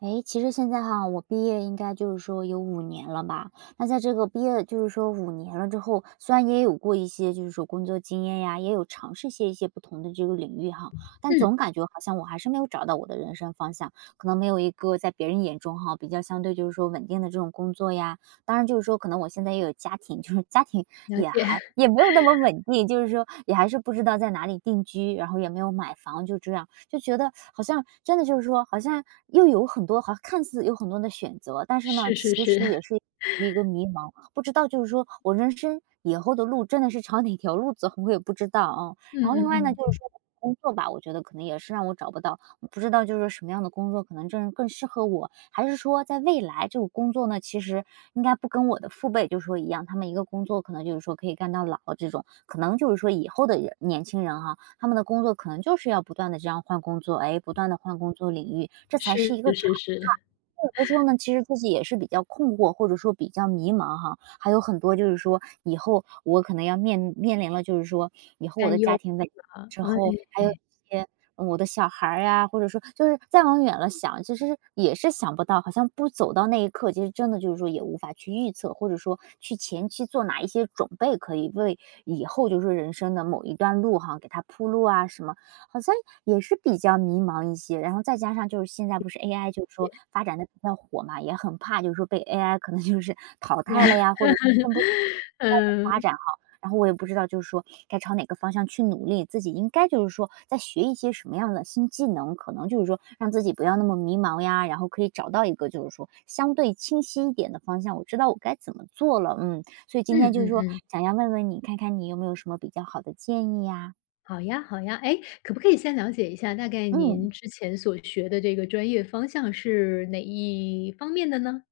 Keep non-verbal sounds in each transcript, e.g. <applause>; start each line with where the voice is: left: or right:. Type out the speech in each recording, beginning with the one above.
right: 诶，其实现在哈，我毕业应该就是说有五年了吧。那在这个毕业就是说五年了之后，虽然也有过一些就是说工作经验呀，也有尝试些一些不同的这个领域哈，但
left: 嗯，
right: 总感觉好像我还是没有找到我的人生方向，可能没有一个在别人眼中哈，比较相对就是说稳定的这种工作呀。当然就是说可能我现在也有家庭，就是 <laughs> 家庭
left: 了
right: 也
left: 解，
right: 还
left: <laughs>
right: 也没有那么稳定，就是说也还是不知道在哪里定居，然后也没有买房，就这样。就觉得好像真的就是说，好像又有很多好像看似有很多的选择，但是呢，
left: 是是
right: 其
left: 是，
right: 实也
left: <laughs>
right: 是一个迷茫，不知道就是说我人生以后的路真的是朝哪条路走，我也不知道啊。
left: 嗯
right: 然后另外呢，
left: 嗯
right: 就
left: 嗯，
right: 是说工作吧，我觉得可能也是让我找不到，不知道就是说什么样的工作可能真是更适合我，还是说在未来这个工作呢，其实应该不跟我的父辈就是说一样，他们一个工作可能就是说可以干到老这种，可能就是说以后的人年轻人哈、他们的工作可能就是要不断的这样换工作，哎，不断的换工作领域，这才是
left: 是
right: 一个常
left: 是
right: 态。
left: 是，
right: 有的时候呢，其实自己也是比较困惑，或者说比较迷茫哈，还有很多就是说以后我可能要面临了，就是说以后我
left: 担
right: 的
left: 忧
right: 家庭问题，
left: 啊，
right: 之
left: 哎，
right: 后还有一些嗯我的小孩儿呀，或者说就是再往远了想，其实也是想不到，好像不走到那一刻，其实真的就是说也无法去预测，或者说去前期做哪一些准备，可以为以后就是说人生的某一段路哈，给他铺路啊什么，好像也是比较迷茫一些。然后再加上就是现在不是 AI 就是说
left: 也
right: 发展的比较火嘛，也很怕就是说被 AI 可能就是淘汰了呀，或者更不
left: <laughs> 嗯，
right: 发展然后我也不知道就是说该朝哪个方向去努力，自己应该就是说在学一些什么样的新技能，可能就是说让自己不要那么迷茫呀，然后可以找到一个就是说相对清晰一点的方向，我知道我该怎么做了，嗯，所以今
left: 嗯
right: 天就是
left: 嗯
right: 说
left: 嗯，
right: 想要问问你，看看你有没有什么比较好的建议呀？
left: 好呀好呀，哎，可不可以先了解一下，大概
right: 嗯。
left: 您之前所学的这个专业方向是哪一方面的呢？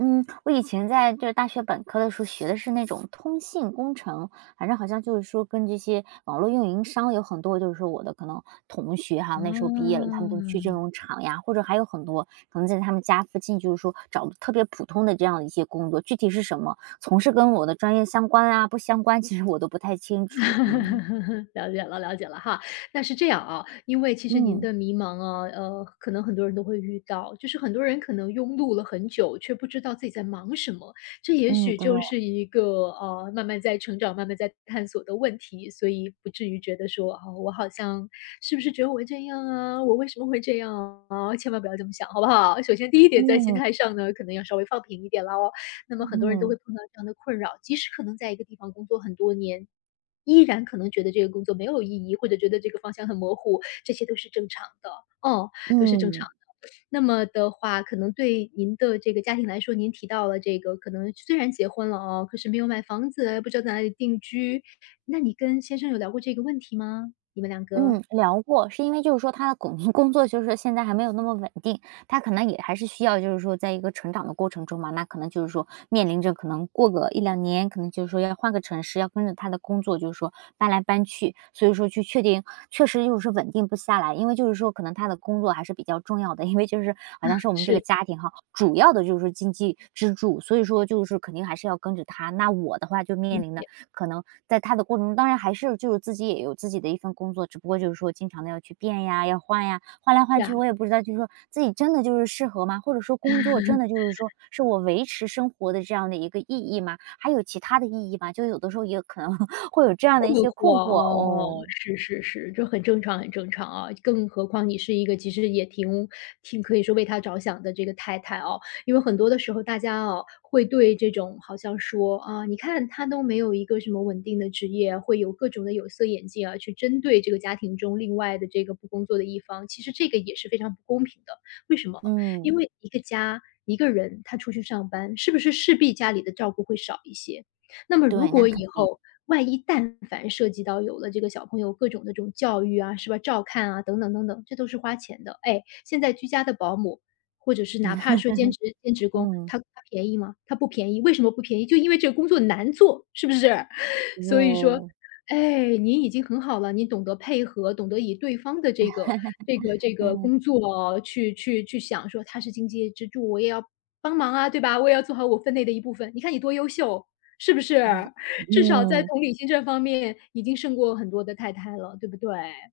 right: 嗯，我以前在就是大学本科的时候学的是那种通信工程，反正好像就是说跟这些网络运营商有很多，就是说我的可能同学哈，那时候毕业了，
left: 啊。
right: 他们都去这种厂呀，或者还有很多可能在他们家附近，就是说找特别普通的这样的一些工作，具体是什么，从事跟我的专业相关啊，不相关，其实我都不太清楚。嗯
left: <laughs> 了解了，了解了哈。那是这样啊，因为其实您
right: 嗯
left: 的迷茫啊，可能很多人都会遇到，就是很多人可能庸碌了很久，却不知道自己在忙什么。这也
right: 嗯，
left: 许
right: 对，
left: 就是一个慢慢在成长、慢慢在探索的问题，所以不至于觉得说啊、我好像是不是只有我这样啊？我为什么会这样啊？千万不要这么想，好不好？首先第一点，在心
right: 嗯
left: 态上呢，可能要稍微放平一点啦哦。那么很多人都会
right: 嗯
left: 碰到这样的困扰，即使可能在一个地方工作很多年，依然可能觉得这个工作没有意义，或者觉得这个方向很模糊，这些都是正常的，哦，都是正常
right: 嗯。
left: 的。那么的话，可能对您的这个家庭来说，您提到了这个可能虽然结婚了哦，可是没有买房子，不知道在哪里定居。那你跟先生有聊过这个问题吗？你们两个？
right: 嗯，聊过，是因为就是说他的工 <laughs> 工作就是现在还没有那么稳定，他可能也还是需要就是说在一个成长的过程中嘛，那可能就是说面临着可能过个一两年，可能就是说要换个城市，要跟着他的工作就是说搬来搬去，所以说去确定确实就是稳定不下来，因为就是说可能他的工作还是比较重要的，因为就是好像是我们这
left: 是，
right: 个家庭哈主要的就是经济支柱，所以说就是肯定还是要跟着他。那我的话就面
left: 理
right: 临的
left: 解，
right: 可能在他的过程中，当然还是就是自己也有自己的一份工作，只不过就是说经常的要去变呀，要换呀，换来
left: 是
right: 换
left: 啊。
right: 去，我也不知道就是说自己真的就是适合吗？或者说工作真的就是说是我维持生活的这样的一个意义吗？还有其他的意义吗？就有的时候也可能 <laughs> 会有这样
left: 困
right: 的一些
left: 惑，
right: 困惑
left: 哦，
right: 哦。
left: 是是是，这很正常很正常啊，更何况你是一个其实也挺可以说为他着想的这个太太哦。因为很多的时候大家哦，会对这种好像说，啊，你看他都没有一个什么稳定的职业，会有各种的有色眼镜啊，去针对这个家庭中另外的这个不工作的一方，其实这个也是非常不公平的。为什么？因
right: 嗯，
left: 为一个家，一个人他出去上班，是不是势必家里的照顾会少一些？那么如
right: 对，那
left: 果
right: 肯
left: 以
right: 定，
left: 后万一但凡涉及到有了这个小朋友各种的这种教育啊，是吧，照看啊，等等等等，这都是花钱的。哎，现在居家的保姆，或者是哪怕说兼职兼职工，
right: 嗯，
left: 他便宜吗？他不便宜，为什么不便宜？就因为这个工作难做，是不是？<laughs> 所以说，
right: 对，
left: 哎，您已经很好了，您懂得配合，懂得以对方的这个这个
right: 嗯，
left: 工作去想，说他是经济支柱，我也要帮忙啊，对吧？我也要做好我分内的一部分。你看你多优秀，是不是？至少在
right: 嗯，
left: 同理心这方面已经胜过很多的太太了，对不对？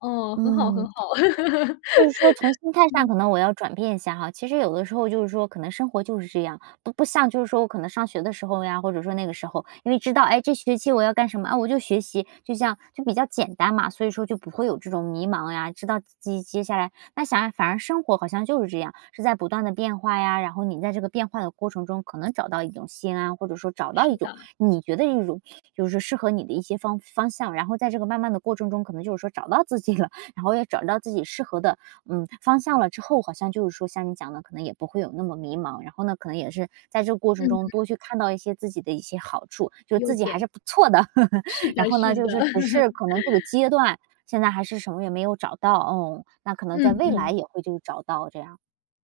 left: 哦，很好很
right: 嗯。
left: 好。<laughs>
right: 就是说从心态上
left: 嗯，
right: 可能我要转变一下哈，其实有的时候就是说可能生活就是这样，不像就是说我可能上学的时候呀，或者说那个时候，因为知道，哎，这学期我要干什么啊，我就学习，就像就比较简单嘛，所以说就不会有这种迷茫呀，知道自己接下来那想反而生活好像就是这样，是在不断的变化呀，然后你在这个变化的过程中，可能找到一种心安，或者说找到
left: 是
right: 一种
left: 的，
right: 你觉得一种就是说适合你的一些方向，然后在这个慢慢的过程中，可能就是说找到自己了，然后也找到自己适合的嗯，方向了之后，好像就是说像你讲的，可能也不会有那么迷茫。然后呢，可能也是在这个过程
left: 嗯，
right: 中多去看到一些自己的一些好处，就是
left: 优
right: 自己还
left: 点，
right: 是不错的。
left: 是
right: <laughs> 然
left: 的
right: 后呢，
left: 是
right: 就
left: 的。
right: 是只
left: <laughs>
right: 是可能这个阶段现在还是什么也没有找到，哦，那可能
left: 嗯
right: 在未来
left: 嗯，
right: 也会就是找到这样。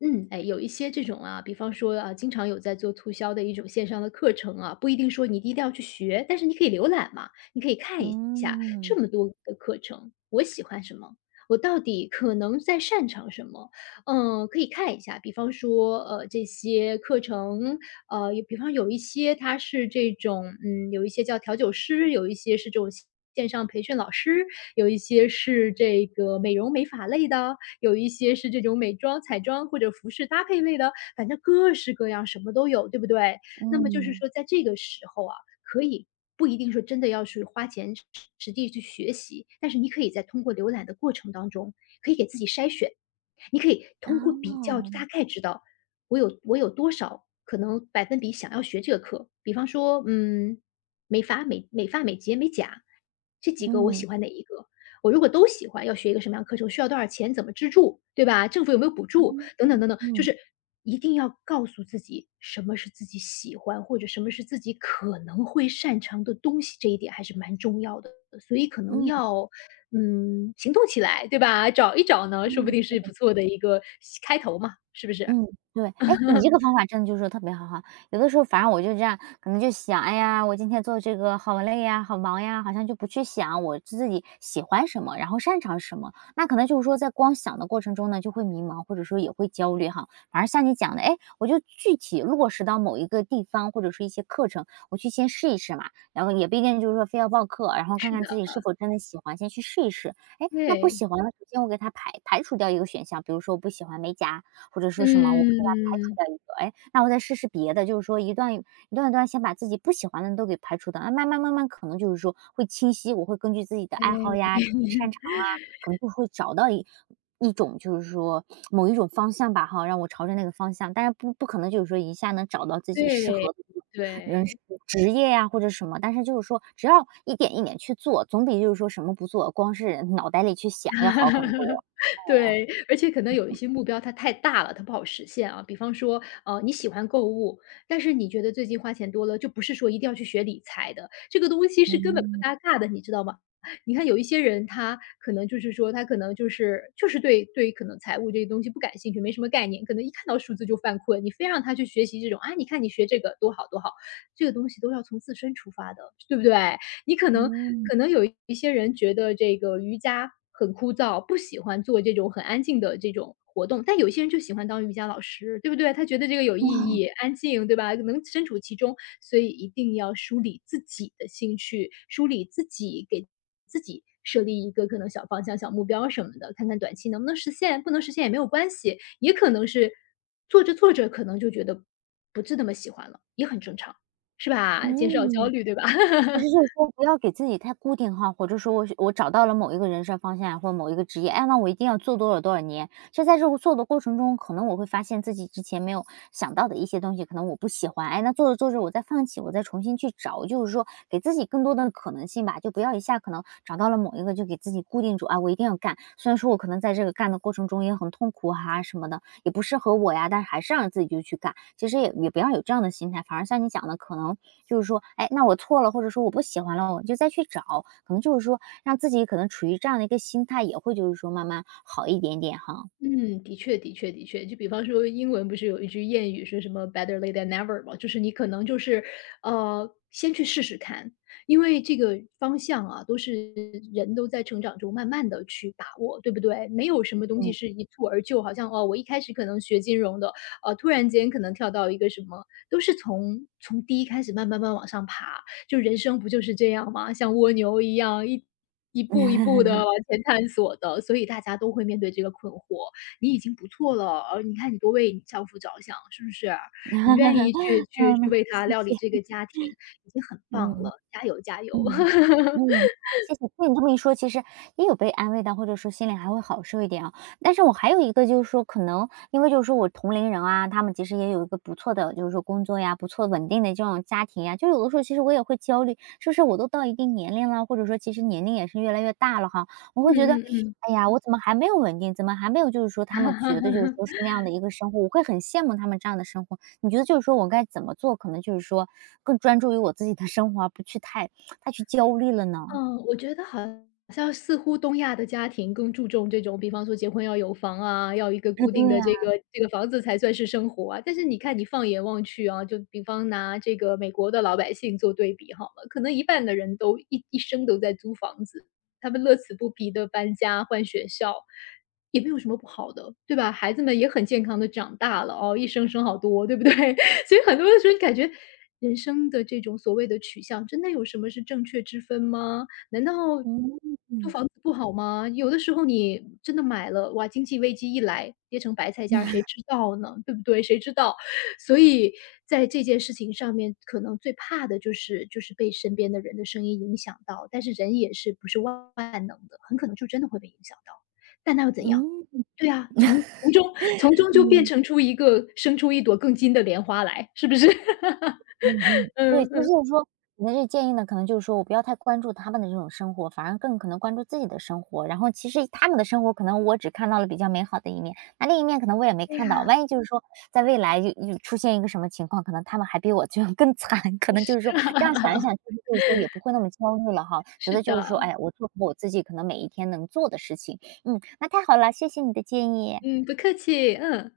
left: 嗯，哎，有一些这种啊，比方说啊，经常有在做促销的一种线上的课程啊，不一定说你一定要去学，但是你可以浏览嘛，你可以看一下这
right: 嗯
left: 么多的课程，我喜欢什么？我到底可能在擅长什么？嗯，可以看一下，比方说，这些课程有比方有一些他是这种，嗯，有一些叫调酒师，有一些是这种线上培训老师，有一些是这个美容美发类的，有一些是这种美妆、彩妆或者服饰搭配类的，反正各式各样，什么都有，对不对？那么就是
right: 嗯，
left: 说在这个时候啊，可以不一定说真的要去花钱实地去学习，但是你可以在通过浏览的过程当中，可以给自己筛选。你可以通过
right: 嗯
left: 比较大
right: 哦，
left: 概知道我有多少可能百分比想要学这个课。比方说，嗯，美发、美发、美睫、美甲，这几个我
right: 嗯
left: 喜欢哪一个？我如果都喜欢，要学一个什么样的课程？需要多少钱？怎么资助？对吧？政府有没有补助？等等
right: 嗯
left: 等等，就
right: 嗯
left: 是一定要告诉自己什么是自己喜欢，或者什么是自己可能会擅长的东西，这一点还是蛮重要的。所以可能
right: 嗯嗯，
left: 要，嗯，行动起来，对吧？找一找呢，说不
right: 嗯
left: 定是不错的一个开头嘛，是不是？
right: 嗯，对。哎，你这
left: <laughs>
right: 个方法真的就是说特别好哈。有的时候反正我就这样，可能就想，哎呀，我今天做这个好累呀，好忙呀，好像就不去想我自己喜欢什么，然后擅长什么。那可能就是说在光想的过程中呢，就会迷茫，或者说也会焦虑哈。反而像你讲的，哎，我就具体落实到某一个地方，或者是一些课程，我去先试一试嘛。然后也不一定就是说非要报课，然后看
left: 是
right: 看自
left: 的，
right: 己是否真的喜欢，先去试一试。哎，那不
left: 对，
right: 喜欢了，首先我给它排除掉一个选项，比如说我不喜欢美甲，或者说什么，我可以把它排除
left: 嗯，
right: 掉一个，哎，那我再试试别的，就是说一段一段一段先把自己不喜欢的都给排除掉，那慢慢慢慢可能就是说会清晰，我会根据自己的
left: 哎，
right: 爱好呀，自己擅长
left: <laughs>
right: 啊，可能就会找到一种就是说某一种方向吧哈，让我朝着那个方向，但是不可能就是说一下能找到自己适
left: 对，
right: 合的人
left: 对。
right: 生职业呀、或者什么，但是就是说只要一点一点去做，总比就是说什么不做，光是脑袋里去想要好很
left: <laughs>
right: 多。
left: 对，而且可能有一些目标它太大了，它不好实现啊。比方说，你喜欢购物，但是你觉得最近花钱多了，就不是说一定要去学理财的，这个东西是根本不
right: 嗯
left: 搭嘎的，你知道吗？你看有一些人，他可能就是说，他可能就是可能财务这些东西不感兴趣，没什么概念，可能一看到数字就犯困。你非让他去学习这种啊，你看你学这个多好多好，这个东西都要从自身出发的，对不对？你可能
right: 嗯
left: 可能有一些人觉得这个瑜伽很枯燥，不喜欢做这种很安静的这种活动，但有些人就喜欢当瑜伽老师，对不对？他觉得这个有意义、安静，对吧？能身处其中，所以一定要梳理自己的兴趣，梳理自己给自己。设立一个可能小方向、小目标什么的，看看短期能不能实现，不能实现也没有关系，也可能是做着做着可能就觉得不是那么喜欢了，也很正常，是吧？减少焦
right: 嗯。
left: 虑，对吧？
right: 其实就
left: <laughs>
right: 是说不要给自己太固定哈，或者说我是我找到了某一个人生方向或某一个职业，哎，那我一定要做多少多少年。其实在这个做的过程中，可能我会发现自己之前没有想到的一些东西，可能我不喜欢，哎，那做着做着我再放弃，我再重新去找，就是说给自己更多的可能性吧，就不要一下可能找到了某一个就给自己固定住啊，我一定要干。虽然说我可能在这个干的过程中也很痛苦哈、什么的，也不适合我呀，但是还是让自己就去干。其实也不要有这样的心态，反而像你讲的，可能就是说，哎，那我错了，或者说我不喜欢了，我就再去找，可能就是说让自己可能处于这样的一个心态，也会就是说慢慢好一点点哈。
left: 嗯，的确的确的确，就比方说英文不是有一句谚语说什么 “better late than never” 嘛，就是你可能就是，先去试试看，因为这个方向啊，都是人都在成长中慢慢的去把握，对不对？没有什么东西
right: 嗯
left: 是一蹴而就，好像哦，我一开始可能学金融的，突然间可能跳到一个什么，都是从低开始慢慢慢慢往上爬，就人生不就是这样吗？像蜗牛一样，一步一步的往
right: <laughs>，
left: 前探索的，所以大家都会面对这个困惑。你已经不错了，而你看你多为你丈夫着想，是不是？你愿意去
right: 嗯，
left: 为他
right: 谢
left: 料理
right: 谢，
left: 这个家庭，已经很棒
right: 嗯。
left: 了，加油加油。
right: 嗯，
left: <laughs>
right: 嗯，好，谢谢。听你这么一说，其实也有被安慰到，或者说心里还会好受一点啊。但是我还有一个就是说，可能因为就是说我同龄人啊，他们其实也有一个不错的，就是说工作呀，不错稳定的这种家庭呀，就有的时候其实我也会焦虑，是不是我都到一定年龄了，或者说其实年龄也是越来越大了哈，我会觉得，
left: 嗯嗯嗯。
right: 哎呀，我怎么还没有稳定，怎么还没有就是说他们觉得就是
left: <laughs>
right: 说是那样的一个生活，我会很羡慕他们这样的生活。你觉得就是说我该怎么做，可能就是说更专注于我自己的生活，而不去太他去焦虑了呢？
left: 嗯，我觉得好像似乎东亚的家庭更注重这种，比方说结婚要有房啊，要一个
right: 啊，
left: 固定
right: 对
left: 的
right: 呀，
left: 这个房子才算是生活啊。但是你看，你放眼望去啊，就比方拿这个美国的老百姓做对比好了，可能一半的人都一生都在租房子，他们乐此不疲的搬家、换学校，也没有什么不好的，对吧？孩子们也很健康的长大了哦，一生生好多，对不对？所以很多的时候感觉人生的这种所谓的取向，真的有什么是正确之分吗？难道
right: 嗯，
left: 租房子不好吗？有的时候你真的买了，哇，经济危机一来，跌成白菜价，谁知道呢？对不对？谁知道？所以在这件事情上面，可能最怕的就是被身边的人的声音影响到，但是人也是不是万万能的，很可能就真的会被影响到，但那又怎样？对呀，从中就变
right: 嗯
left: 成出一个生出一朵更金的莲花来，是不是？<laughs>
right: 嗯嗯，对，
left: 嗯
right: 就是
left: 嗯，
right: 说你的这建议呢，可能就是说我不要太关注他们的这种生活，反而更可能关注自己的生活。然后其实他们的生活，可能我只看到了比较美好的一面，那另一面可能我也没
left: 对呀，
right: 看到。万一就是说在未来就出现一个什么情况，可能他们还比我这样 <laughs> 更惨，<laughs> 可能就是说这样想一想，其
left: <laughs>
right: 实就是说也不会那么焦虑了哈。觉
left: 是
right: 得就是说，
left: 的，
right: 哎，我做好我自己可能每一天能做的事情。嗯，那太好了，谢谢你的建议。
left: 嗯，不客气，嗯。